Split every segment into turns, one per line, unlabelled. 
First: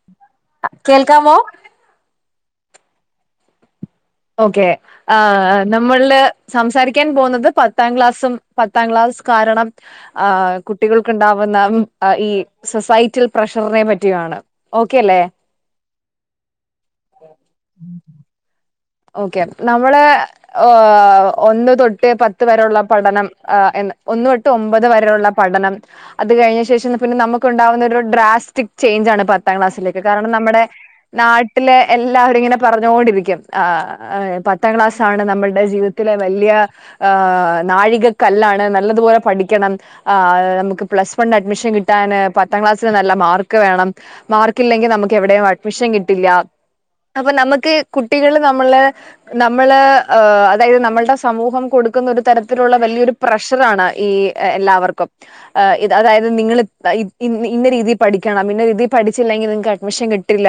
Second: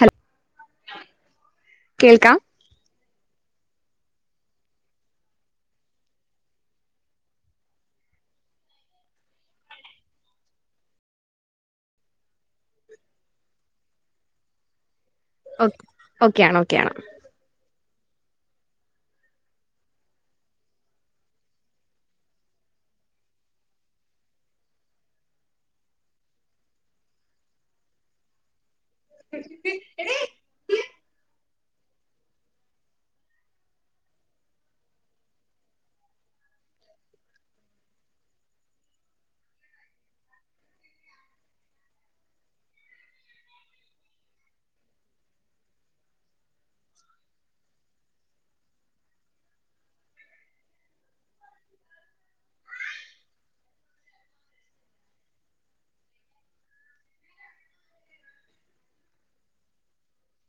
Hello
കേൾക്കാമോ
കേൾക്കാം
okay ആ നമ്മള് സംസാരിക്കാൻ പോകുന്നത് പത്താം ക്ലാസും പത്താം ക്ലാ സ് കാരണം കുട്ടികൾക്ക് ഉണ്ടാവുന്ന ഈ സൊസൈറ്റിയൽ പ്രഷറിനെ പറ്റി ആ ഓക്കെ
ഓക്കെയ ആണ ഓക്കെയ ആണ്
ഓക്കെ നമ്മള ഒന്ന് തൊട്ട് പത്ത് വരെയുള്ള പഠനം ഒന്ന് ഒട്ട് ഒമ്പത് വരെയുള്ള പഠനം അത് കഴിഞ്ഞ ശേഷം പിന്നെ നമുക്ക് ഉണ്ടുന്ന ഡ്രാസ്റ്റിക് ചേഞ്ച്ആണ് പത്താം ക്ലാസ്സിലേക്ക് കാരണം നമ്മുടെ നാട്ടിലെ എല്ലാവരും ഇങ്ങനെ പറഞ്ഞുകൊണ്ടിരിക്കും ആ പത്താം ക്ലാസ്ണ് നമ്മളുടെ ജീവിതത്തിലെ വലിയ നാഴികക്കല്ലാ ണ് നല്ലതുപോലെ പഠിക്കണം നമുക്ക് പ്ലസ് വൺ അഡ്മിഷൻ കിട്ടൻ പത്താം ക്ലാസ്സിന് നല്ല മാർക്ക് വേണം മാർക്ക്ല്ലെങ്കിൽ നമുക്ക് എവിടെ അഡ്മിഷൻ കിട്ടില്ല അപ്പൊ നമക്ക് കു ട്ടികൾ നമ്മള് നമ്മള് അതായത് നമ്മളുടെ സമൂഹം കൊടുക്കുന്ന ഒരു തരത്തിലുള്ള വലിയൊരു പ്രഷറ ഈ എല്ലാവർക്കും അത് നിങ്ങ രീതിഠ പിന്നെതി പഠിച്ചില്ലെങ്കിൽ നിക്ക് അഡ്മിഷൻ കിട്ടില്ല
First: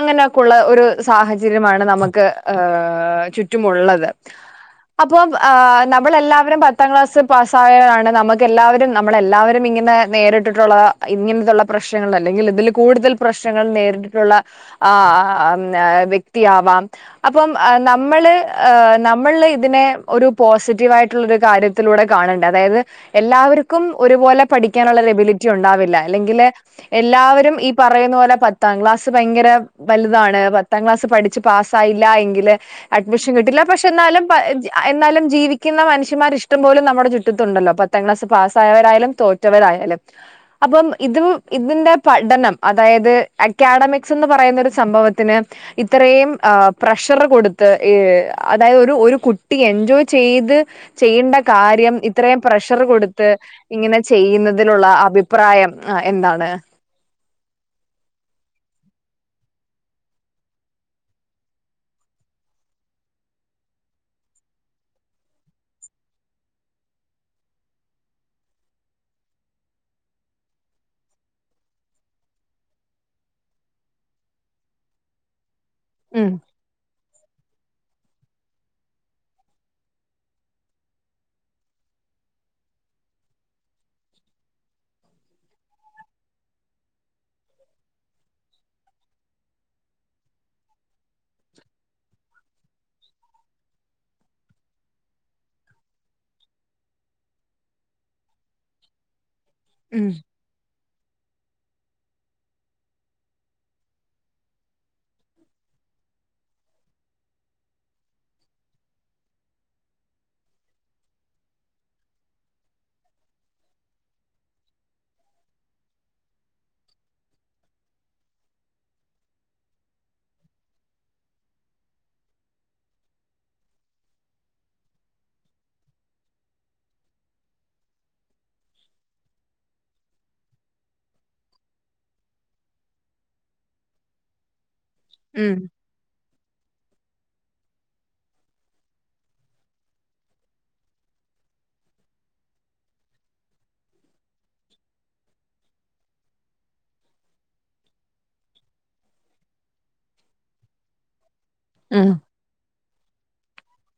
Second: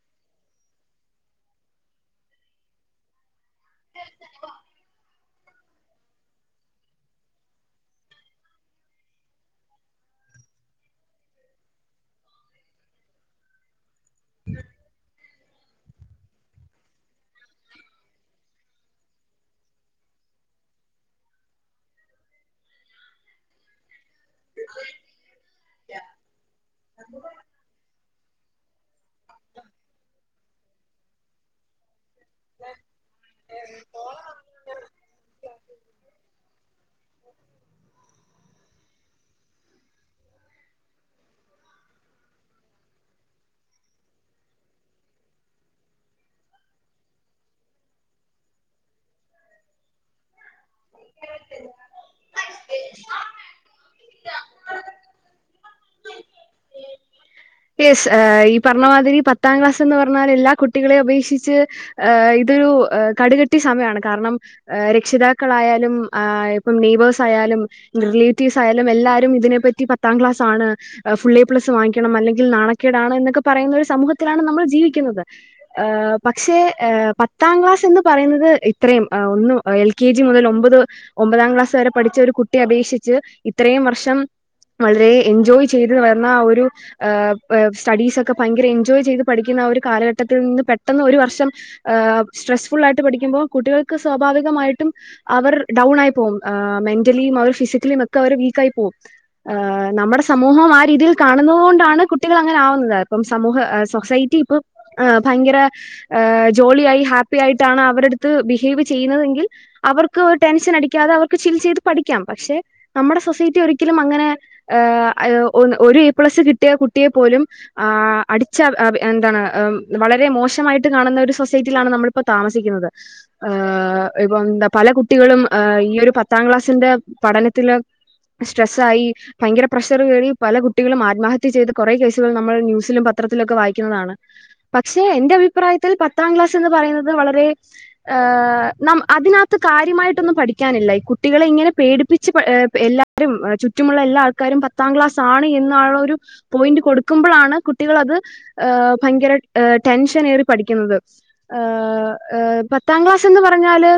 അങ്ങനെൊക്കെള്ള ഒരു സാഹയ ചമാണ് നമുക്ക് ഹ ചുറ്റുമുള്ളത്
ആ
അപ്പം നമ്മളെല്ലാവരും പത്താം ക്ലാസ്സ് പാസ്സ ആയതാണ് നമക്ക് എല്ലാവരും നമ്മളെല്ലാവരും ഇങ്ങനെ നേരിട്ടിട്ടുള്ള ഇങ്ങനുള്ള പ്രശ്നങ്ങ അല്ലെങ്കിൽ ഇതിൽ കൂടുതൽ പ്രശ്നങ്ങൾ നേരിട്ടട്ടുള്ള ആ യാവാം അപ്പം നമ്മള് ആഹ് നമ്മള് ഇതിനെ ഒരു പോസിറ്റീവായിട്ടുള്ളരു കാര്യത്തിലൂടെ കാണണ്ടെ അതായത് എല്ലാവര്ക്കും ഒരുപോലെ പഠിക്കാനുള്ള ഒരു എബിലിറ്റി ഉണ്ടാവില്ല അല്ലെങ്കിലെ എല്ലാവരും ഈ പറയുന്നത്പോലെ പത്താം ക്ലാസ്സ് ഭയങ്കര വലുതാണ് പത്താം ക്ലാസ് പഠിച്ച് പാസായി ല്ലായെങ്കില് അഡ്മിഷൻ കിട്ടില്ല പക്ഷെ എന്നാലും എന്നാലും ജീവി കുന്ന മനുഷ്യമാർ ഇഷ്ടം പോലും നമ്മുടെ ചുറ്റത്തുണ്ടല്ലോ പത്താം ക്ലാസ് പാസ്സായവരായാലും തോറ്റവരായാലും അപ്പം ഇതും ഇതിന്റെ പഠനം അതായത് അക്കാഡമിക്സ് എന്ന് പറയുന്ന ഒരു സംഭവത്തിന് ഇത് ഇത്രയും ആ പ്രഷർ കൊടുത്ത് ഏ അതായത് ഒരു ഒരു കുട്ടി എൻജോയ് ചെയ്ത് ചെയ്യേണ്ട കാര്യം ഇത്രയും പ്രഷർ കൊടുത്ത് ഇങ്ങനെ ചെയ്യുന്നതിലുള്ള അഭിപ്രായം ആ എന്താണ്
യെസ് ഈ പറഞ്ഞമാതിരി പത്താം ക്ലാസ് എന്ന് പറഞ്ഞാൽ എല്ലാ കുട്ടികളെയും അപേക്ഷിച്ച് ആ ഇത് ഒരുകടുകെട്ടി സമയാണ് കാരണം രക്ഷിതാക്കളായാലും ഇപ്പം നെയ്ബേഴ്സ് ആയാലും റിലേറ്റീവ്സ് ആയാലും എല്ലാരും ഇതിനെപ്പറ്റി പത്താം ക്ലാസ് ആണ് ഫുള്ളേപ്ലസ് വാങ്ങിക്കണം അല്ലെങ്കി ങ്കിൽ നാണക്കേടാണ് എന്നൊക്കെ പറയുന്ന ഒരു സമൂഹത്തിലാണ് നമ്മൾ ജീവിക്കുന്നത് ആഹ്
ഉം
പക്ഷേ ഏ പത്താം ക്ലാസ് എന്ന് പറയുന്നത് ഇത്രയും ഒന്നും എൽ കെ ജി മുതൽ ഒമ്പത് ഒമ്പതാം ക്ലാസ് വരെ പഠിച്ച ഒരു കുട്ടിയെ അപേക്ഷി ഇത്രയും വർഷം വളരെ എൻജോയ് ചെയ്ത് വരുന്ന ആ ഒരു ആ സ്റ്റ്ഡീസോക്കെ ഭയങ്കര എൻജോയ് ചെയ്ത് പഠിക്കുന്ന ആ ഒരു കാലഘട്ടത്തിൽ നിന്ന് പെട്ടെന്ന് ഒരു വർഷം സ്ട്രെസ്ഫുൾ ആയിട്ട് പഠിക്കുമ്പോൾ കുട്ടികൾക്ക് സ്വാഭാവികമായിട്ടും അവർ ഡൗൺ ആയിപോകും ആമെന്റ് മെന്റലിയും ഫിസിക്കലിയും ഒക്കെ അവർ വീക്കായി പോകും
ഉം
നമ്മുടെ സമൂഹം ആ രീതിയിൽ കാണുന്നത് കൊണ്ടാണ് ണ്കുട്ടികളങ്ങനെ ആകുന്നത് ഇപ്പം സമൂഹ സൊസൈറ്റി ഇപ്പൊ ഭയങ്കര ജോളിയായി ഹാപ്പി ആയിട്ടാണ് അവരെട്ത്ത് ബിഹേവ് ചെയ്യുന്നതെങ്കിൽ അവർക്ക് ടെൻഷൻ അടിക്കാതെ അവർക്ക് ചിൽ ചെയ്ത് പഠി ക്കാം പക്ഷെ നമ്മടെ സൊസൈറ്റി ഒരിക്കലും അങ്ങനെ ഏഹ് ഒരു എ പ്ലസ് കിട്ടിയ കുട്ടി കുട്ടിയെ പോലും ആ അടിച്ച എന്താണ് വളരെ മോശമായിട്ട് കാണുന്ന ഒരു സൊസൈറ്റിയിലാണ് നമ്മളിപ്പോ താമസിക്കുന്നത് ഏ ഇപ്പന്തപല കുട്ടികളും ഈ ഒരു പത്താം ക്ലാസിന്റെ പഠനത്തില് സ്ട്രെസ്സായി ഭയങ്കര പ്രഷർ കേറി പല കുട്ടികളും ആത്മഹത്യ ചെയ്ത് കുറേ കേസുകൾ നമ്മൾ ന്യൂസിലും പത്രത്തിലൊക്കെ വായിക്കുന്നതാണ് പക്ഷെ എന്റെ
ഉം
അഭിപ്രായത്തിൽ പത്താം ക്ലാസ് എന്ന് പറയുന്നത് വളരെ ആഹ് അതിനകത്ത് കാര്യമായിട്ടൊന്നും പഠിക്കാനില്ല കുട്ടികളെ ഇങ്ങനെ പേടി പ്പിച്ച് ഏ എല്ലാരും ചറ്റുമുള്ള എല്ലാ ആൾക്കാരും പത്താം ക്ലാസ് ആണ് എന്നാണൊരു പോയിന്റ് കൊടുക്കുമ്പോഴാണ് കുട്ടികൾ അത് ഭയങ്കര ടെൻഷൻ ഏറി പഠിക്കുന്നത്
ഉം
ആഹ് ഏഹ് പത്താം ക്ലാസ്ന്ന് പറഞ്ഞാല്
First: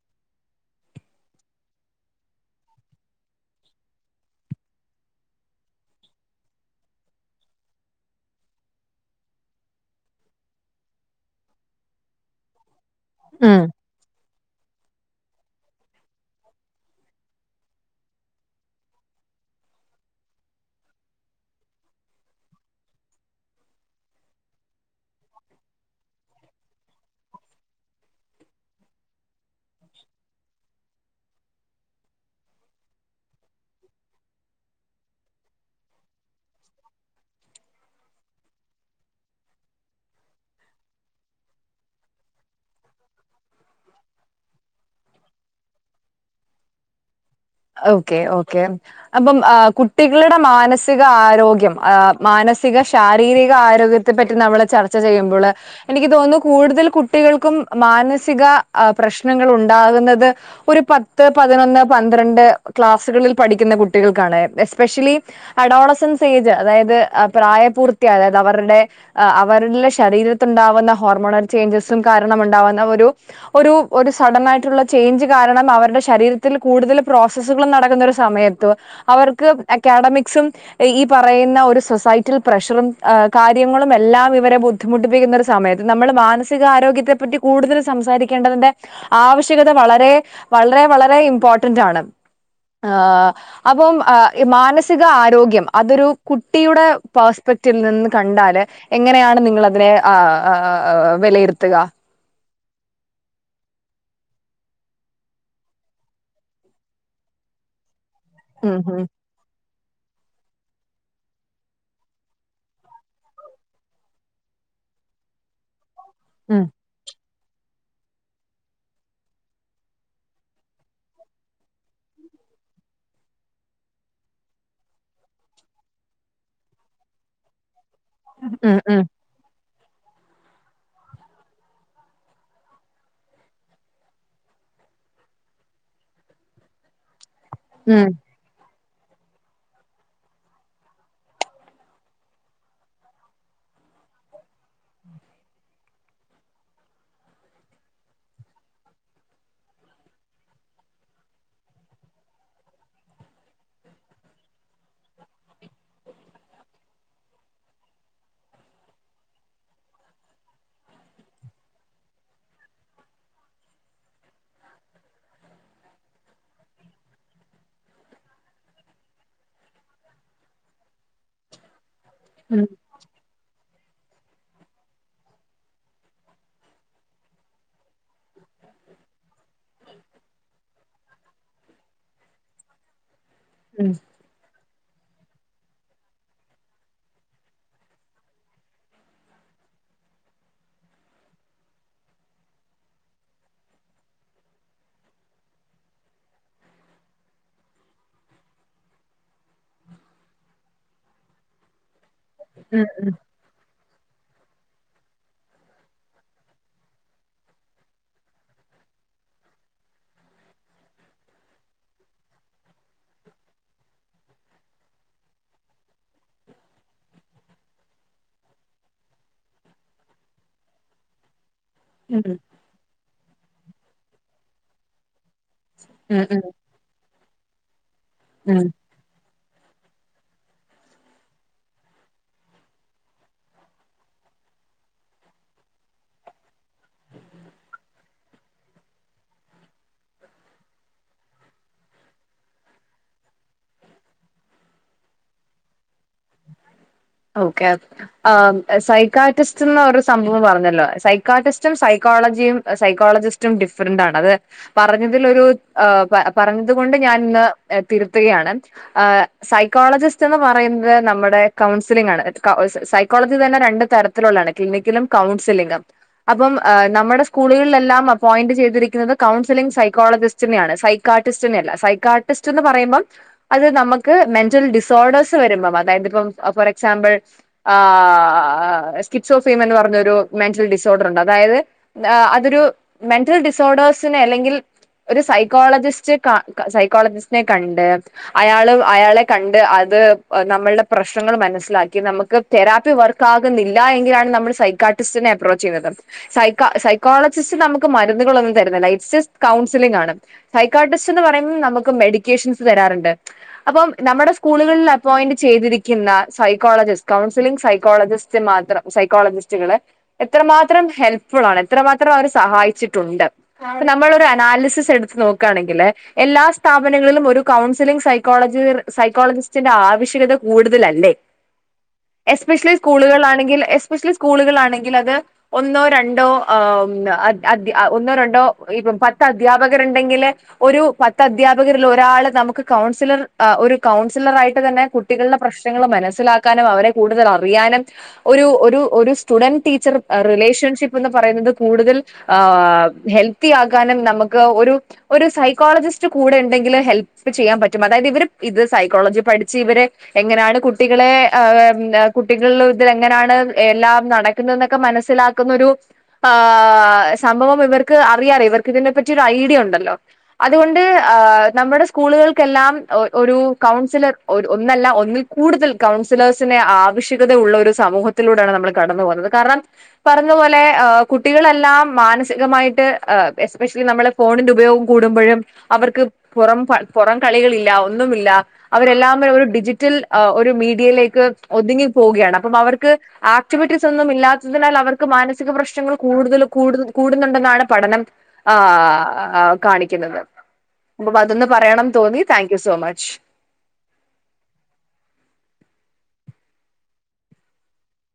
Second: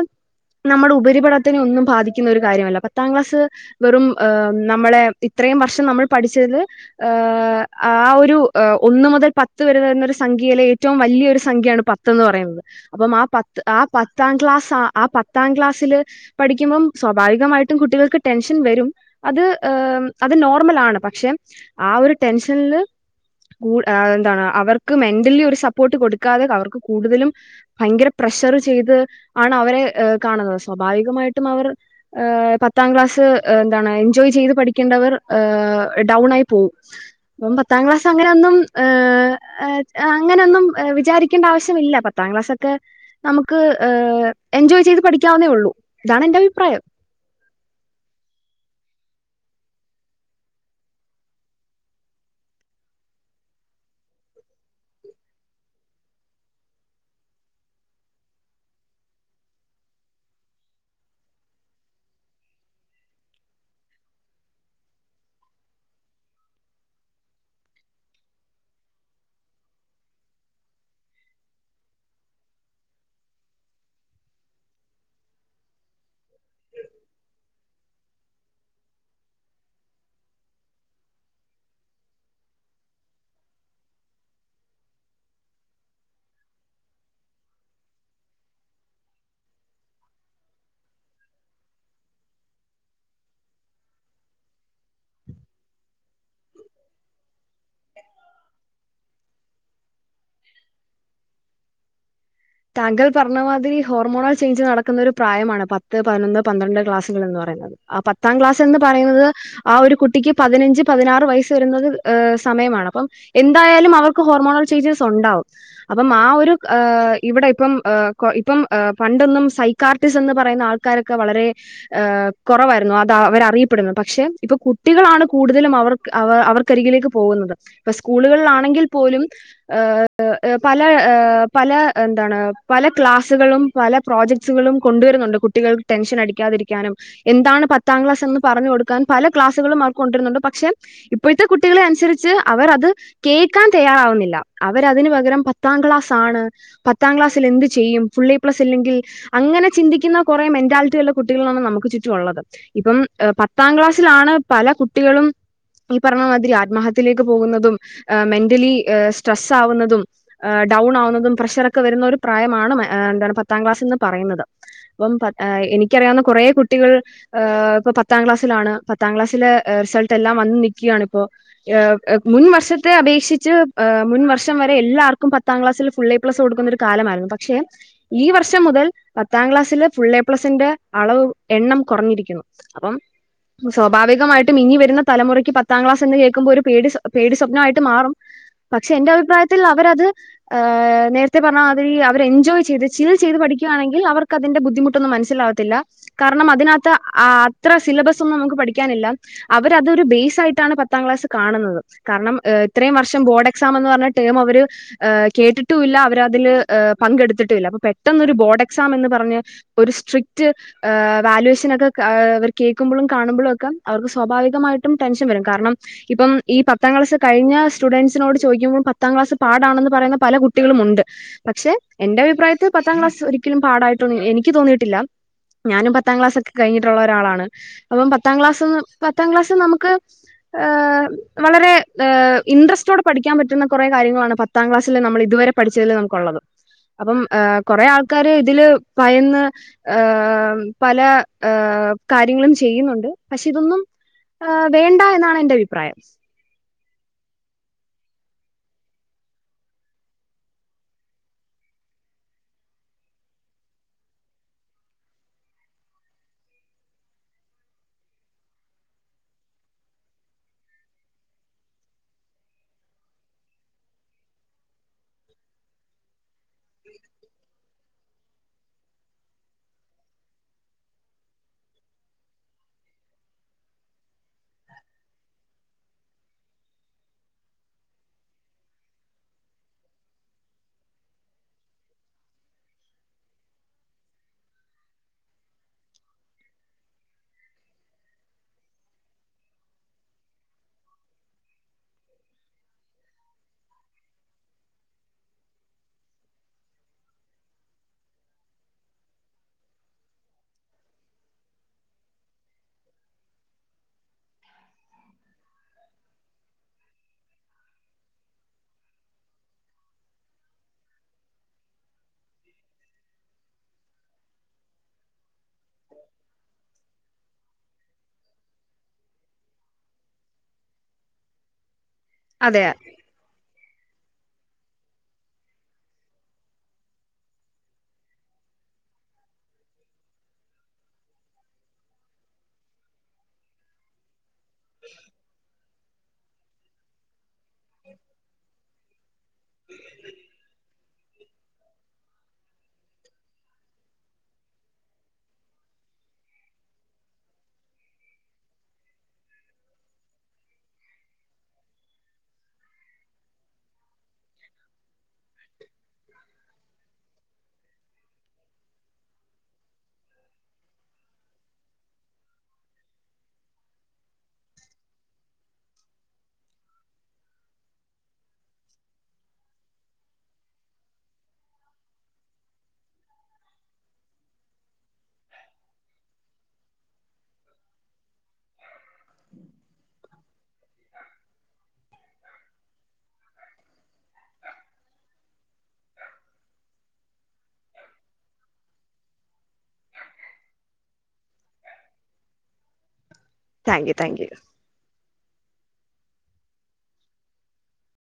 നമ്മുടെ ഉപരിപഠത്തിനെ ഒന്നും ബാധിക്കുന്ന ഒരു കാര്യമല്ല പത്താം ക്ലാസ് വെറും ആഹ് നമ്മളെ അത്രയും വർഷം നമ്മൾ പഠിച്ചത് ആഹ് ആ ഒരു ഒന്നു മുതൽ പത്ത് വരെ വരുന്ന ഒരു സംഖ്യയിലെ ഏറ്റവും വല്യൊരു സംഖ്യയാണ് പത്ത് ന്ന് പറയുന്നത്. അപ്പം ആ
ഉം
പത്ത്ആ പത്താം ക്ലാസാ ആപത്ത് പത്താം ക്ലാസില് പഠിക്കുമ്പോം സ്വാഭാവികമായിട്ടും കുട്ടികൾക്ക് ടെൻഷൻ വരും. അത് ഏം നോർമലാണ് പക്ഷെ ആ ഒരു ടെൻഷനില് കൂടു എന്താണ് അവർക്ക് മെന്റലി ഒരു സപ്പോർട്ട് കൊടുക്കാതെ അവർക്ക് കൂടുതലും ഭയങ്കര പ്രതേ പ്രഷർ ചെയ്ത് ആണ് അവരെ ഏ കാണുന്നത്. സ്വാഭാവികമായിട്ടും അവർ ഏ പത്താം ക്ലാസ്സ് എന്താണ് എൻജോയ് ചെയ്ത് പഠിക്കേണ്ടവർ ഏഹ് ഡൗൺ ആയി പോവും. അപ്പം പത്താം ക്ലാസ് അങ്ങനെ ഒന്നും ഏഹ്അങ്ങനൊന്നും വിചാരിക്കേണ്ട ആവശ്യമില്ല. പത്ത് പത്താം ക്ലാസ് ഒക്കെ നമുക്ക് ഏഹ് എൻജോയ് ചെയ്ത് പഠിക്കാവുന്നതേള്ളൂ. ഇതാണ് എന്റെ അഭിപ്രായം.
[inaudible] ഓക്കെ, ഓക്കെ അപ്പം ആ കുട്ടികളുടെ മാനസിക ആരോഗ്യം ആ മാന മസിക ശാരീരിക ആരോഗ്യത്തെ പറ്റി നമ്മള് ചർച്ച ചെയ്യുമ്പോള് എനിക്ക് തോന്നുന്നു കൂടുതൽ കുട്ടികൾക്കും. മാനസിക പ്രശ്നങ്ങളുണ്ടാകുന്നത് ഒരു പത്ത്, പതിനൊന്ന്, പന്ത്ര ന്ത്രണ്ട് ക്ലാസ്സുകളിൽ പഠിക്കുന്ന കുട്ടികൾക്കാണ്. എസ്പെഷ്യലി അഡോളസൻസ് ഏയ്ജ് അതായത് പ്രായപൂർത്തി അയത്, അവരുടെ അവരിലെ ശരീരത്തിലുണ്ടാവുന്ന ഹോർമോണൽ ചേയ്ഞ്ചസും. കാര്യ കാരണം ഉണ്ടാവുന്ന ഒരു ഒരു സഡനായിട്ടുള്ള ചേയ്ഞ്ച് കാരണം അവരുടെ ശരീരത്തിൽ കൂടുതൽ പ്രോസസുകൾ നടക്കുന്ന ഒരു സമയത്ത് അവർക്ക് അക്കാഡമിക്സും, ഈ പറയുന്ന. ഒരു സിസ് ഫൈറ്റിൽ പ്രഷറും കാര്യങ്ങളും എല്ലാം ഇവരെ ബുദ്ധിമുട്ടിപ്പിക്കുന്ന ഒരു സമയത്ത് നമ്മുടെ മാനസികാരോഗ്യ ത്തെ പറ്റി കൂടുതൽ സംസാരിക്കേണ്ടതിന്റെ ആവശ്യകത വളരെ വളരെ വളരെ ഇമ്പോർട്ട [unintelligible] ആ അപ്പം ഈ മാനസിക ആരോഗ്യം അതൊരു കുട്ടിയുടെ പേസ് റ്റിൽ നിന്ന് കണ്ടാല് എങ്ങനെയാണ് നിങ്ങളതിനെ ആ ആ ആ വിലയിരുത്തുക.
താങ്കൾ പറഞ്ഞമാതിരി ഹോർമോണൽ ചെയ്ഞ്ച് നടക്കുന്നൊരു പ്രായമാണ് പത്ത്, പതിനൊന്ന്, പന്ത്രണ്ട് ക്ലാസുകൾ എന്ന് പറഞ്ഞ ആ പത്താം ക്ലാസ്
ഉം
എന്ന്
ഉം
പറയുന്നത്. ആ ഒരു കുട്ടിക്ക് പതിനഞ്ച് പതിനാറ് വയസ്സ് വരുന്നത് സമയമാണ് അപ്പം എന്തായാലും അവർക്ക് ഹോർമോണൽ ചേയിഞ്ചസുണ്ടാവും. അപ്പോ ആ ഒരു
ഉം
ഇവിടെ ഇപ്പം ഇപ്പം പണ്ടൊന്നും സൈക്കാർട്ടിസ് എന്ന് പറയുന്ന ആൾക്കാരൊക്കെ വളരെ കുറവായിരുന്നു. അത് അവര അറിയപ്പെടുന്നു. പക്ഷെ ഇപ്പൊ കുട്ടികളാണ് കൂടുതലും അവർക്ക് അവർക്കരികിലേക്ക് പോകുന്നത്.
ഉം
സ്കൂളുകളാണെങ്കിൽ
ഉം
പോലും. പല പല എന്താണ് പല ക്ലാസ്സുകളും പല പ്രോജക്ട്സുകളും കൊണ്ടുവരുന്നുണ്ട്. കുട്ടികൾക്ക് ടെൻഷൻ അടിക്കാതിരിക്കാനും. എന്താണ് പത്താം
ഉം
ക്ലാസ് എന്ന് പറഞ്ഞു കൊടുക്ക പല ക്ലാസ്സുകളും അവർക്ക് കൊണ്ടിരുന്നുണ്ട് പക്ഷെ ഇപ്പോഴത്തെ കുട്ടികളെ അനുസരിച്ച് അവർ അത് കേൾക്കാൻ തയാറ റാവുന്നില്ല അവരതിന് പകരം പത്താം ക്ലാസ് ആണ്. പത്താം ക്ലാസ്സിൽ എന്ത് ചെയ്യും. ഫുള്ള് എ പ്ലസ്ല്ലെങ്കിൽ അങ്ങനെ ചിന്തിക്കുന്ന കുറെ മെന്റാലിറ്റി ഉള്ള കുട്ടികള നമുക്ക് ചുറ്റുമുള്ളത്. ഇപ്പം പത്താം ക്ലാസ്സിലാണ്, പല കുട്ടികളും. ഈ പറഞ്ഞ മാതിരി ആത്മഹത്യയിലേക്ക് പോകുന്നതും. മെന്റലി സ്ട്രെസ്സ് ആവുന്നതും. എ ഡൗൺ ആവുന്നതും. പ്രഷറും ഒക്കെ വരുന്ന ഒരു പ്രായമാണ് മ പത്താക്ലാസ് എന്ന്പറയുന്നത്. അപ്പൊ എനിക്കറിയാവുന്ന കുറ കുറേ കുട്ടികൾ ഇപ്പൊ പത്താം ക്ലാസ്സിലാണ്. പത്താം ക്ലാസ്സിലെ റിസൾട്ട് എല്ലാം വന്ന്, നൽക്കുകയാണ്. ഇപ്പോ?. എ മുൻ
ഉം
വർഷത്തെ അപേക്ഷിച്ച്. മുൻ വർഷം വരെ, എല്ലാർക്കും പത്താം ക്ലാസ്സിൽ ഫുള്ളെ എ പ്ലസ് കൊടുക്കുന്നൊരു കാലമായിരുന്നു. പക്ഷെ ഈ വർഷം മുതൽ പത്താം ക്ലാസ്സില് ഫുൾ എ പ്ലസിന്റെ അളവ് എണ്ണം കുറഞ്ഞിരിക്കുന്നു. അപ്പം
ഉം
സ്വാഭാവികമായിട്ടും ഇനി വരു തലമുറയ്ക്ക് പത്താം ക്ലാസ് എ കേൾക്കുമ്പോ ഒരു പേ പേടി സ്വപ്നമായിട്ട് മാറും. പക്ഷെ എന്റെ അഭിപ്രായത്തിൽ അവരത് ഏ നേരത്തെ പറഞ്ഞാ മാതിരി അവര് എൻജോയ് ചെയ്ത്, ചിൽ ചെയ്ത്. പഠിക്കുകയാണെങ്കിൽ, അവർക്ക് അതിന്റെ ബുദ്ധിമട്ടൊന്നും, മനസ്സിലകത്തില്ല. കാരണം അതിനകത്ത് അത്ര സിലബസ് ഒന്നും നമുക്ക് പഠിക്കാനില്ല അവരതൊരു ബേസ് ആയിട്ടാണ് പത്താംക്ലാ സ് കാണുന്നത്. കാരണം
ഉം
ഇത്രയും
ഉം
വർഷം ബോർഡ് എക്സാം എന്ന് പറഞ്ഞ ടേം അവര് കേട്ടിട്ട ട്ടുല്ല. അവരതില് പങ്കെടുത്തിട്ടുമില്ല, അപ്പൊ പെട്ടെന്നൊരു ബോർഡ് എക്സാം എന്ന് പറഞ്ഞ് ഒരു സ്ട്രിക്റ്റ് ഹ് വാാലുവേഷൻ ഒക്കെ അവർ കേൾക്കുമ്പോഴും, കാണുമ്പോഴും ഒക്കെ. അവർക്ക് സ്വാഭാവികമായിട്ടും ടെൻഷൻ വരും കാരണം. ഇപ്പം ഈ പത്താം ക്ലാസ് കഴിഞ്ഞ സ്റ്റുഡന്റ്സോട് ചോദിക്കുമ്പോ പത്താംക്ലാസ് പാടാണെന്ന് പറയുന്ന പല കുട്ട കുട്ടികളും ഉണ്ട്.. പക്ഷെ എന്റെ
ഉം
അഭിപ്രായത്തില് പത്താം ക്ലാസ്സ് ഒരിക്കലും പാടായിട്ടൊന്നും എനിക്ക് തോന്നിയിട്ടില്ല ഞാനും പത്താം
ഉം
ക്ലാസ് ഒക്കെ
ഉം
കഴിഞ്ഞിട്ടുള്ള ഒരാളാണ് അപ്പം പത്താം
ഉം
ക്ലാസ് പത്താം ക്ാസ് നമുക്ക് ഏ വളരെ ഏ ഇൻട്രസ്റ്റോടെ പഠിക്കാൻ പറ്റുന്ന കുറേ കാര്യങ്ങളണ് പത്ത് പത്താം ക്ലാസ്സിൽ നമ്മൾ ഇതുവരെ പഠിച്ചതിൽ നമുക്കുള്ളതും അപ്പം കൊറെേ ആൾക്കാര് ഇതില് പയന്ന് ഹ പല കാര്യങ്ങളും ചെയ്യുന്നുണ്ട് പക്ഷെ ഇതൊന്നും വേണ്ട എന്നാണ് എന്റെ അഭിപ്രായം
ഓക്കെ ആ സൈക്കാർട്ടിസ്റ്റ്ന്ന് ഒരു സംഭവം പറഞ്ഞല്ലോ സൈക്കാർട്ടിസ്റ്റും സൈക്കോ ക്കോളജിയും സൈകോളജിസ്റ്റും ഡിഫ്റെന്റ് ആണ്.. അത് പറഞ്ഞതിൽ ഒരു ആ പറഞ്ഞതുകൊണ്ട് ഞാൻ ന്ന് തിരുത്തുകയാണ് ആ സൈകോളജിസ്റ്റ് എന്ന് പറയുന്നത് നമ്മുടെ കൗൺ സിലിങ്ങാണ് അറ്റ് ഒ അ സൈയ്ക്കോളജിതന്നെ രണ്ടു തരത്തിലുള്ളണ് ക്ലിനിക്കലും കൗൺസിലിംങും അപ്പം ആ നമ്മുടെ സ്കൂളുകളിലെല്ലാം അപ്പോയിന്റ് ചെയ്തിരിക്കുന്നത് കൗൺസിലി്ങ് സൈക്കോളജിസ്റ്റിനെയാണ് സൈക്കാർട്ടിസ്റ്റിനെയല്ല സൈകാർട്ടിസ്റ്റു എന്നു പറയുംബം അത് നമുക്ക് മെന്റൽ ഡിസ്വർഡേഴ്‌സ് വരുമ്പോ അതായത് ഇപ്പൊ ഫോർ എക് എക്സാമ്പിൾ ആാാ സ്കിറ്റ്സ് ഓഫ്ഫെമിയ എന്ന് പറഞ്ഞരു മെന്റൽ ഡിസോർഡർ ഉണ്ട് അതായത് അതൊരു മെന്റൽ ഡിസോർഡേഴ്സിനന് അല്ലെങ്കിൽ ഒരു സൈക്കോളജിസ്റ്റ് ക സൈക്കോളജിസ്റ്റിനെ കണ്ട് അയാള് അയാളെ കണ്ട് അ അത് നമ്മളുടെ പ്രശ്നങ്ങൾ മനസ്സ് ലാക്കി നമുക്ക് തെറാപ്പി വർക്ക് ആകുന്നില്ല എങ്കിലാണ് നമ്മൾ സൈക്കാർട്ടിസ്റ്റിനെ അപ്രോച്ച് ചെയ്യുന്നത്. സൈക്ക സൈക്കോളജിസ്റ്റ് നമുക്ക് മരുന്നുകളൊന്നും തരുന്നില്ലാ ഇസ്ജസ്റ്റ്‌ കൗൺസിലിംഗ് ആണ്. സൈക്കോട്ടിസ്റ്റ്ന്ന് പറയുബ നമുക്ക് മെഡിക്കേഷൻസ് തരാറ്ണ്ട് അപ്പം നമ്മുടെ സ്കൂളുകളില് അപ്പോയിന്റ് ചെയ്തിരിക്കുന്ന സൈക്കോളജിസ്റ്റ് കൗൺസിലിംഗ് സൈക്കോളജിസ്റ്റ് മാത്രം സൈക്കോളജിസ്റ്റുകള് എത്രമാത്രം ഹെൽപ് ഫുളാണ്, എത്രമാത്രം അവര് സഹായിച്ചിട്ടുണ്ട് അപ്പ നമ്മളുടെ അനാലിസിസ് എടുത്ത് നോക്കാണെങ്കില് എ എല്ലാ സ്ഥാപനങ്ങളിലും ഒരു കൗൺസിലിംഗ് സൈക്കോളജ് സൈക്കോളജിസ്റ്റിന്റെ ആവശ്യകത കൂടുതലല്ലേ.
അതെ
എസ്പെഷ്യലി സ്കൂളുകളാണെങ്കിൽ എസ്പെഷ്യൽ സ്കൂളുകളൾാണെങ്കില് അത് ഒന്നോ രണ്ടോ ആ അദ് അത് ഒന്നോ രണ്ടോ ഇപ്പ ത്ത് അധ്യാപകരുണ്ടെങ്കില് ഒരു പത്ത് അധ്യാപകരിൽ ഒരാള് നമുക്ക് കൗൺസിലർ അ ഒരു കൗൺസിലർ ആയി തന്നെ കുട്ടികളുടെ പ്രശ്നങ്ങൾ മനസിലാക്കാനും അവരെ കൂടുതൽ അറിയാനും ഒരു ഒരു ഒരുസ് സ്റ്റുഡന്റ് ടിച്ചറൂം റിലേഷൻഷിപ് പറയുന്നത് കൂടുതൽ ഹെൽത്തി ആകാനും നമുക്ക് ഒരു സൈക്കോളജിസ് റ്റ് കൂടേണ്ടാകില് ഹെൽപ് ചെയ്യാൻ പറ്റും. അതായത് ഇവർ ഇത് സൈക്കോളജി പഠിച്ച് ഇവര് എങ്ങനെയാണ് കുട്ട് കുട്ടികളെ മ് കുട്ടികളില് ഇത് എങ്ങനാണ് എല്ലാം നടക്കുന്ന ന്നൊക്കെ മനസ്സിലാക്കുന്ന ഒരു ആ സംഭവം ഇവർക്ക് അറിയാറ ഇവർക്ക് ഇതിനെ പറ്റിയൊരു ഐഡിയ ഉണ്ടല്ലോ. അതുകൊണ്ട് ആ നമ്മുടെ സ്കൂളുകൾക്കെല്ലാം ഒ ഒരു കൗൺസിലർ ഒരു ഒന്നല്ല ഒന്നിൽ കൂടുതൽ കൗൺസിലേഴ്സിനേ ആവശ്യകതയുള്ള ഒരു സമൂഹത്തിലൂടെയാണ് നമ്മൾ കടന്നു പോകുന്നത്. കാരണം പറഞ്ഞ തുപോലെ ഏ കുട്ടികളെല്ലാം മാനസികമായിട്ട് എസ്പെഷ്യലി നമ്മളെ ഫോണിന്റെ ഉപയോഗം കൂടുമ്പോഴും അവർക്ക് പുറം പുറം കളികളില്ല ഒന്നുമില്ല അവരെല്ലാം മേ ഒരു ഡിജിറ്റൽ ഒരു മീഡിയലേക്ക് ഒതുങ്ങി പോവുകയാണ്. അപ്പം അവർക്ക് ആക്ടിവിറ്റീസ് ഒന്നും ഇല്ലാത്തതിനാൽ അവർക്ക് മാ മാനസിക പ്രശ്നങ്ങൾ കൂടുതൽ കൂടുകൂടുന്നുണ്ടെന്നാണ് പഠനം ആ കാണിക്കുന്നത്. അപ്പതൊന്ന് പറയണം തോന്നി thank you so much.
Thank you thank U